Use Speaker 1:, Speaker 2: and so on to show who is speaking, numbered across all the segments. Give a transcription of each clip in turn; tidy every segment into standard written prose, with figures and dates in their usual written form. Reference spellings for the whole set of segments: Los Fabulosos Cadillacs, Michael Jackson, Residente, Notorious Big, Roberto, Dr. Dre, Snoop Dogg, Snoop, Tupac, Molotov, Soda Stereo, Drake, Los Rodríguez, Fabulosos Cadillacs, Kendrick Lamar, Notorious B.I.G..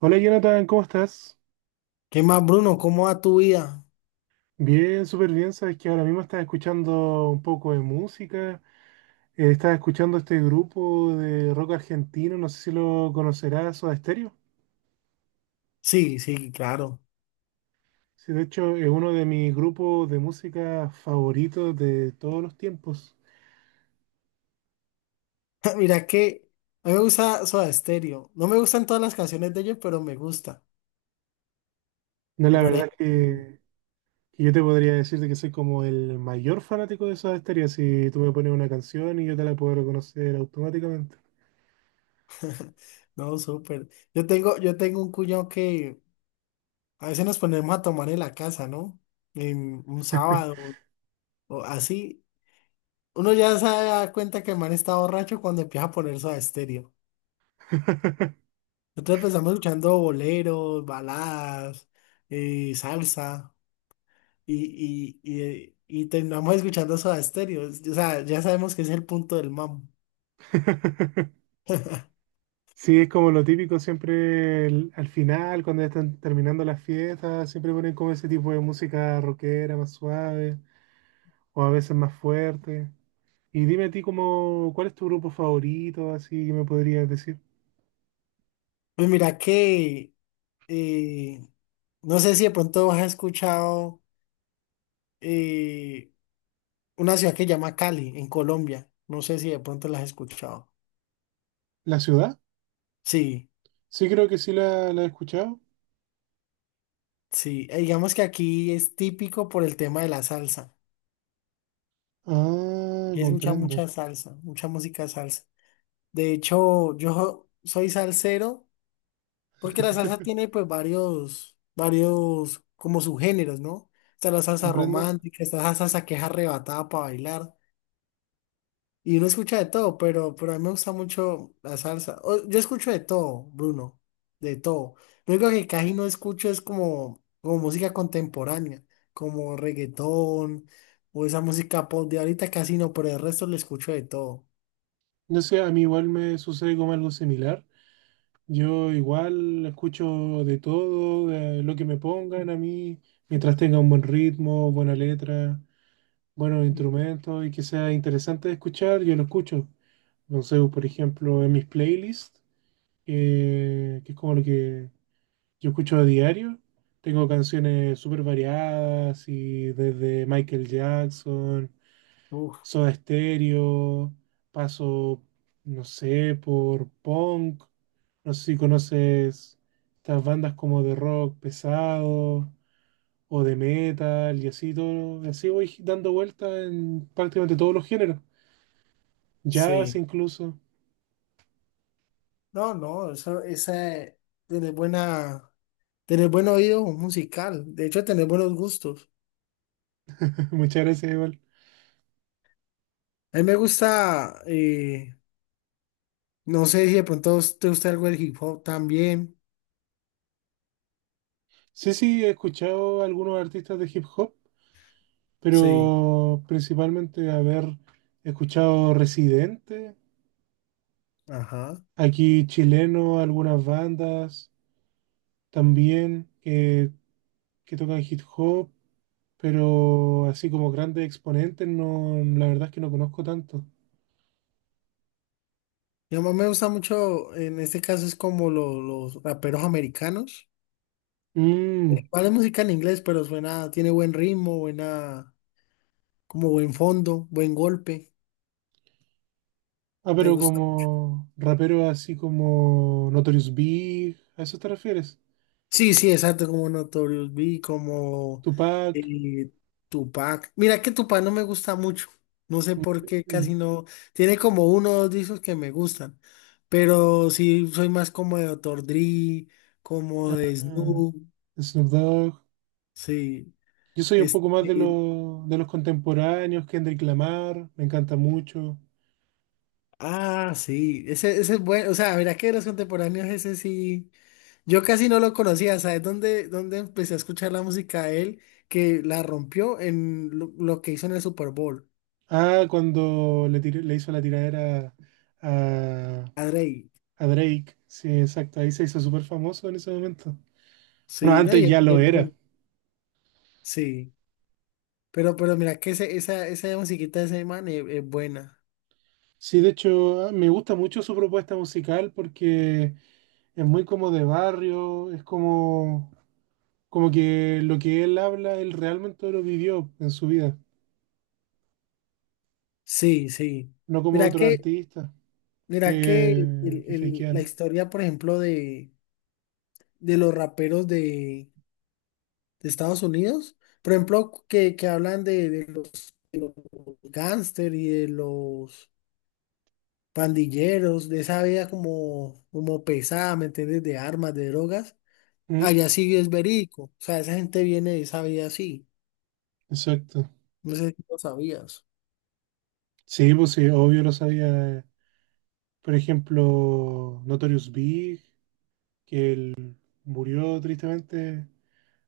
Speaker 1: Hola Jonathan, ¿cómo estás?
Speaker 2: ¿Qué más, Bruno? ¿Cómo va tu vida?
Speaker 1: Bien, súper bien. Sabes que ahora mismo estás escuchando un poco de música. Estás escuchando este grupo de rock argentino, no sé si lo conocerás, Soda Stereo.
Speaker 2: Sí, sí, claro.
Speaker 1: Sí, de hecho es uno de mis grupos de música favoritos de todos los tiempos.
Speaker 2: Mira que a mí me gusta Soda Stereo. No me gustan todas las canciones de ellos, pero me gusta.
Speaker 1: No,
Speaker 2: Me
Speaker 1: la verdad
Speaker 2: parece.
Speaker 1: es que yo te podría decir de que soy como el mayor fanático de Soda Stereo. Si tú me pones una canción y yo te la puedo reconocer automáticamente.
Speaker 2: No, súper. Yo tengo un cuñado que a veces nos ponemos a tomar en la casa, ¿no? En un sábado o así. Uno ya se da cuenta que el man está borracho cuando empieza a poner Soda Stereo. Nosotros empezamos escuchando boleros, baladas, salsa. Y terminamos escuchando Soda Stereo. O sea, ya sabemos que es el punto del mambo.
Speaker 1: Sí, es como lo típico siempre al final, cuando ya están terminando las fiestas, siempre ponen como ese tipo de música rockera más suave o a veces más fuerte. Y dime a ti como, ¿cuál es tu grupo favorito? Así que me podrías decir.
Speaker 2: Pues mira que eh, no sé si de pronto has escuchado eh, una ciudad que se llama Cali, en Colombia. No sé si de pronto la has escuchado.
Speaker 1: ¿La ciudad?
Speaker 2: Sí,
Speaker 1: Sí, creo que sí la he escuchado.
Speaker 2: sí. Digamos que aquí es típico por el tema de la salsa.
Speaker 1: Ah,
Speaker 2: Aquí se escucha
Speaker 1: comprendo.
Speaker 2: mucha salsa, mucha música salsa. De hecho, yo soy salsero. Porque la salsa tiene pues varios como subgéneros, ¿no? Está la salsa
Speaker 1: Comprendo.
Speaker 2: romántica, está la salsa que es arrebatada para bailar. Y uno escucha de todo, pero a mí me gusta mucho la salsa. O- Yo escucho de todo, Bruno, de todo. Lo único que casi no escucho es como música contemporánea, como reggaetón o esa música pop de ahorita casi no, pero el resto le escucho de todo.
Speaker 1: No sé, a mí igual me sucede como algo similar. Yo igual escucho de todo, de lo que me pongan a mí, mientras tenga un buen ritmo, buena letra, buenos instrumentos y que sea interesante de escuchar, yo lo escucho. No sé, por ejemplo, en mis playlists, que es como lo que yo escucho a diario, tengo canciones súper variadas y desde Michael Jackson.
Speaker 2: Uf,
Speaker 1: Soda Stereo, paso, no sé, por punk, no sé si conoces estas bandas como de rock pesado o de metal y así todo, así voy dando vueltas en prácticamente todos los géneros, jazz
Speaker 2: sí.
Speaker 1: incluso,
Speaker 2: No, eso, esa tiene buena. Tener buen oído musical, de hecho, tener buenos gustos.
Speaker 1: muchas gracias igual.
Speaker 2: A mí me gusta, no sé si de pronto te gusta algo del hip hop también.
Speaker 1: Sí, sí, he escuchado algunos artistas de hip hop,
Speaker 2: Sí,
Speaker 1: pero principalmente haber escuchado Residente,
Speaker 2: ajá.
Speaker 1: aquí chileno, algunas bandas. También que tocan hip hop, pero así como grandes exponentes, no, la verdad es que no conozco tanto.
Speaker 2: Y a mí me gusta mucho, en este caso es como lo- los raperos americanos.
Speaker 1: Mm.
Speaker 2: Vale música en inglés, pero suena, tiene buen ritmo, buena, como buen fondo, buen golpe.
Speaker 1: Ah,
Speaker 2: Me
Speaker 1: pero
Speaker 2: gusta.
Speaker 1: como raperos así como Notorious Big, ¿a eso te refieres?
Speaker 2: Sí, sí, exacto, como Notorious B, I G, como
Speaker 1: Tupac,
Speaker 2: eh, Tupac. Mira que Tupac no me gusta mucho. No sé por qué, casi
Speaker 1: mm,
Speaker 2: no. Tiene como uno o dos discos que me gustan. Pero sí, soy más como de Dr. Dre, como de
Speaker 1: ah,
Speaker 2: Snoop.
Speaker 1: Snoop Dogg.
Speaker 2: Sí.
Speaker 1: Yo soy un poco
Speaker 2: Este,
Speaker 1: más de los de los contemporáneos, Kendrick Lamar, me encanta mucho.
Speaker 2: ah, sí. Ese es bueno. O sea, mira que de los contemporáneos, ese sí. Yo casi no lo conocía. ¿Sabes dónde empecé a escuchar la música de él? Que la rompió en lo que hizo en el Super Bowl.
Speaker 1: Ah, cuando le, le hizo la tiradera a,
Speaker 2: A Drake.
Speaker 1: A Drake, sí, exacto, ahí se hizo súper famoso en ese momento. Bueno,
Speaker 2: Sí, no,
Speaker 1: antes ya
Speaker 2: y
Speaker 1: lo
Speaker 2: es
Speaker 1: era.
Speaker 2: bueno. Sí. Pero mira que ese- esa musiquita de ese man es buena.
Speaker 1: Sí, de hecho, me gusta mucho su propuesta musical porque es muy como de barrio, es como, como que lo que él habla, él realmente lo vivió en su vida,
Speaker 2: Sí, sí.
Speaker 1: no como
Speaker 2: Mira
Speaker 1: otros
Speaker 2: que,
Speaker 1: artistas
Speaker 2: mira que
Speaker 1: que
Speaker 2: el- la
Speaker 1: fakean.
Speaker 2: historia, por ejemplo, de los raperos de Estados Unidos, por ejemplo, que hablan de los gángster y de los pandilleros, de esa vida como, como pesada, ¿me entiendes? De armas, de drogas.
Speaker 1: Mm.
Speaker 2: Allá sí es verídico. O sea, esa gente viene de esa vida así.
Speaker 1: Exacto.
Speaker 2: No sé si lo sabías.
Speaker 1: Sí, pues sí, obvio lo sabía. Por ejemplo, Notorious Big, que él murió tristemente.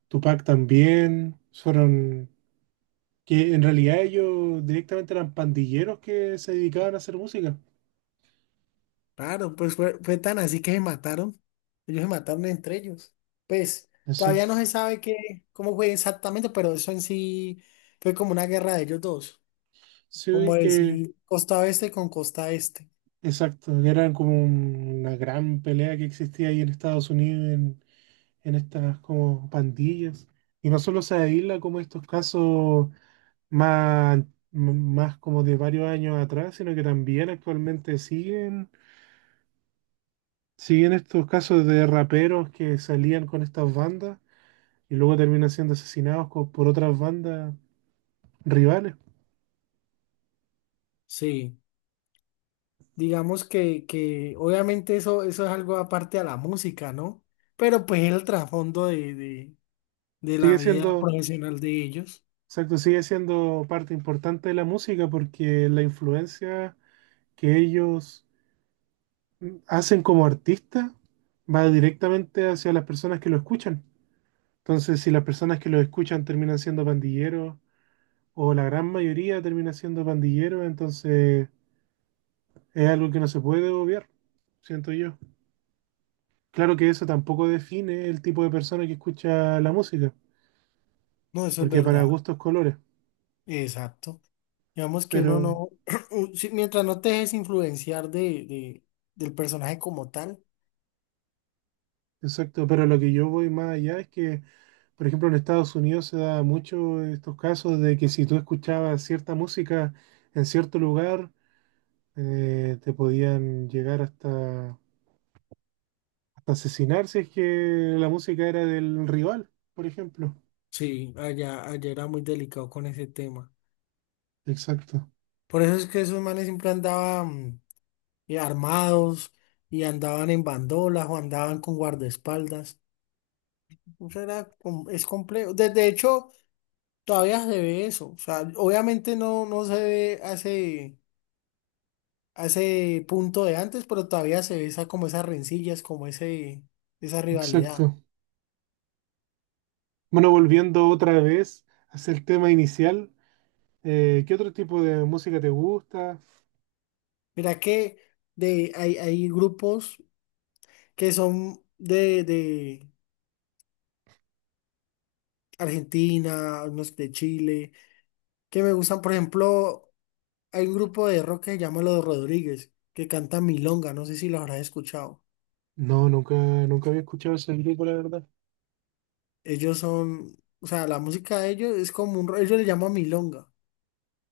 Speaker 1: Tupac también fueron, que en realidad ellos directamente eran pandilleros que se dedicaban a hacer música.
Speaker 2: Claro, pues fue, fue tan así que se mataron. Ellos se mataron entre ellos. Pues todavía
Speaker 1: Exacto.
Speaker 2: no se sabe qué, cómo fue exactamente, pero eso en sí fue como una guerra de ellos dos. Como
Speaker 1: Sí, que,
Speaker 2: decir costa oeste con costa este.
Speaker 1: exacto, eran como una gran pelea que existía ahí en Estados Unidos, en estas como pandillas. Y no solo se aísla como estos casos más, más como de varios años atrás, sino que también actualmente siguen estos casos de raperos que salían con estas bandas y luego terminan siendo asesinados por otras bandas rivales.
Speaker 2: Sí. Digamos que obviamente eso, eso es algo aparte a la música, ¿no? Pero pues el trasfondo de
Speaker 1: Sigue
Speaker 2: la vida
Speaker 1: siendo,
Speaker 2: profesional de ellos.
Speaker 1: exacto, sigue siendo parte importante de la música porque la influencia que ellos hacen como artistas va directamente hacia las personas que lo escuchan. Entonces, si las personas que lo escuchan terminan siendo pandilleros, o la gran mayoría termina siendo pandilleros, entonces es algo que no se puede obviar, siento yo. Claro que eso tampoco define el tipo de persona que escucha la música.
Speaker 2: No, eso es
Speaker 1: Porque para
Speaker 2: verdad.
Speaker 1: gustos colores.
Speaker 2: Exacto. Digamos que uno
Speaker 1: Pero,
Speaker 2: no, u- si- mientras no te dejes influenciar de- del personaje como tal.
Speaker 1: exacto, pero lo que yo voy más allá es que, por ejemplo, en Estados Unidos se da mucho estos casos de que si tú escuchabas cierta música en cierto lugar, te podían llegar hasta asesinar si es que la música era del rival, por ejemplo.
Speaker 2: Sí, allá era muy delicado con ese tema.
Speaker 1: Exacto,
Speaker 2: Por eso es que esos manes siempre andaban armados y andaban en bandolas o andaban con guardaespaldas. Eso era, com- es complejo. De hecho, todavía se ve eso. O sea, obviamente no, no se ve hace punto de antes, pero todavía se ve esa, como esas rencillas, como ese, esa rivalidad.
Speaker 1: exacto. Bueno, volviendo otra vez hacia el tema inicial, ¿qué otro tipo de música te gusta?
Speaker 2: Mira que de, hay grupos que son de Argentina, unos de Chile, que me gustan. Por ejemplo, hay un grupo de rock que se llama Los Rodríguez, que canta Milonga, no sé si los habrás escuchado.
Speaker 1: No, nunca, nunca había escuchado ese grupo, la verdad.
Speaker 2: Ellos son, o sea, la música de ellos es como un, ro- ellos le llaman Milonga,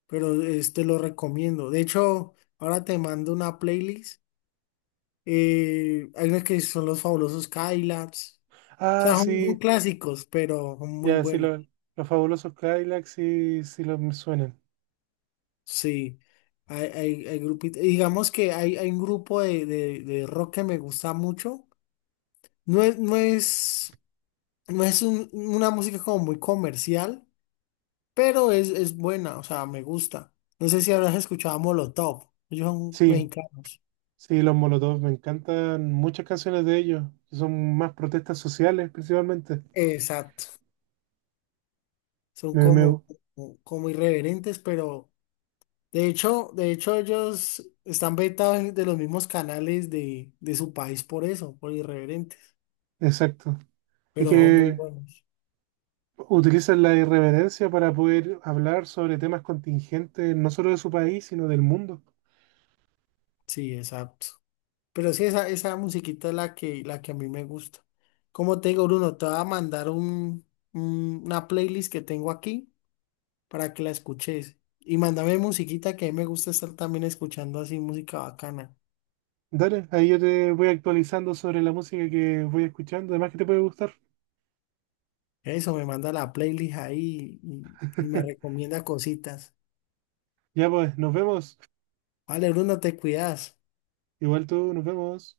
Speaker 2: pero este lo recomiendo. De hecho, ahora te mando una playlist. Hay unas que son los fabulosos Cadillacs. O
Speaker 1: Ah,
Speaker 2: sea, son son
Speaker 1: sí.
Speaker 2: clásicos, pero son muy
Speaker 1: Ya, sí,
Speaker 2: buenos.
Speaker 1: los fabulosos Cadillacs sí, sí los me suenan.
Speaker 2: Sí, hay grupitos. Digamos que hay un grupo de rock que me gusta mucho. No es, no es, no es un- una música como muy comercial, pero es buena, o sea, me gusta. No sé si habrás escuchado a Molotov. Ellos son
Speaker 1: Sí,
Speaker 2: mexicanos.
Speaker 1: sí, los Molotov, me encantan muchas canciones de ellos, que son más protestas sociales principalmente.
Speaker 2: Exacto. Son
Speaker 1: Me, me-
Speaker 2: como, como, como irreverentes, pero ellos están vetados de los mismos canales de su país por eso, por irreverentes.
Speaker 1: exacto. Es
Speaker 2: Pero son muy
Speaker 1: que
Speaker 2: buenos.
Speaker 1: utilizan la irreverencia para poder hablar sobre temas contingentes, no solo de su país, sino del mundo.
Speaker 2: Sí, exacto. Pero sí, esa musiquita es la que a mí me gusta. Como te digo, Bruno, te voy a mandar un- una playlist que tengo aquí para que la escuches. Y mándame musiquita que a mí me gusta estar también escuchando así música bacana.
Speaker 1: Dale, ahí yo te voy actualizando sobre la música que voy escuchando, además que te puede gustar.
Speaker 2: Eso, me manda la playlist ahí y me recomienda cositas.
Speaker 1: Ya pues, nos vemos.
Speaker 2: Vale, Bruno, te cuidas.
Speaker 1: Igual tú, nos vemos.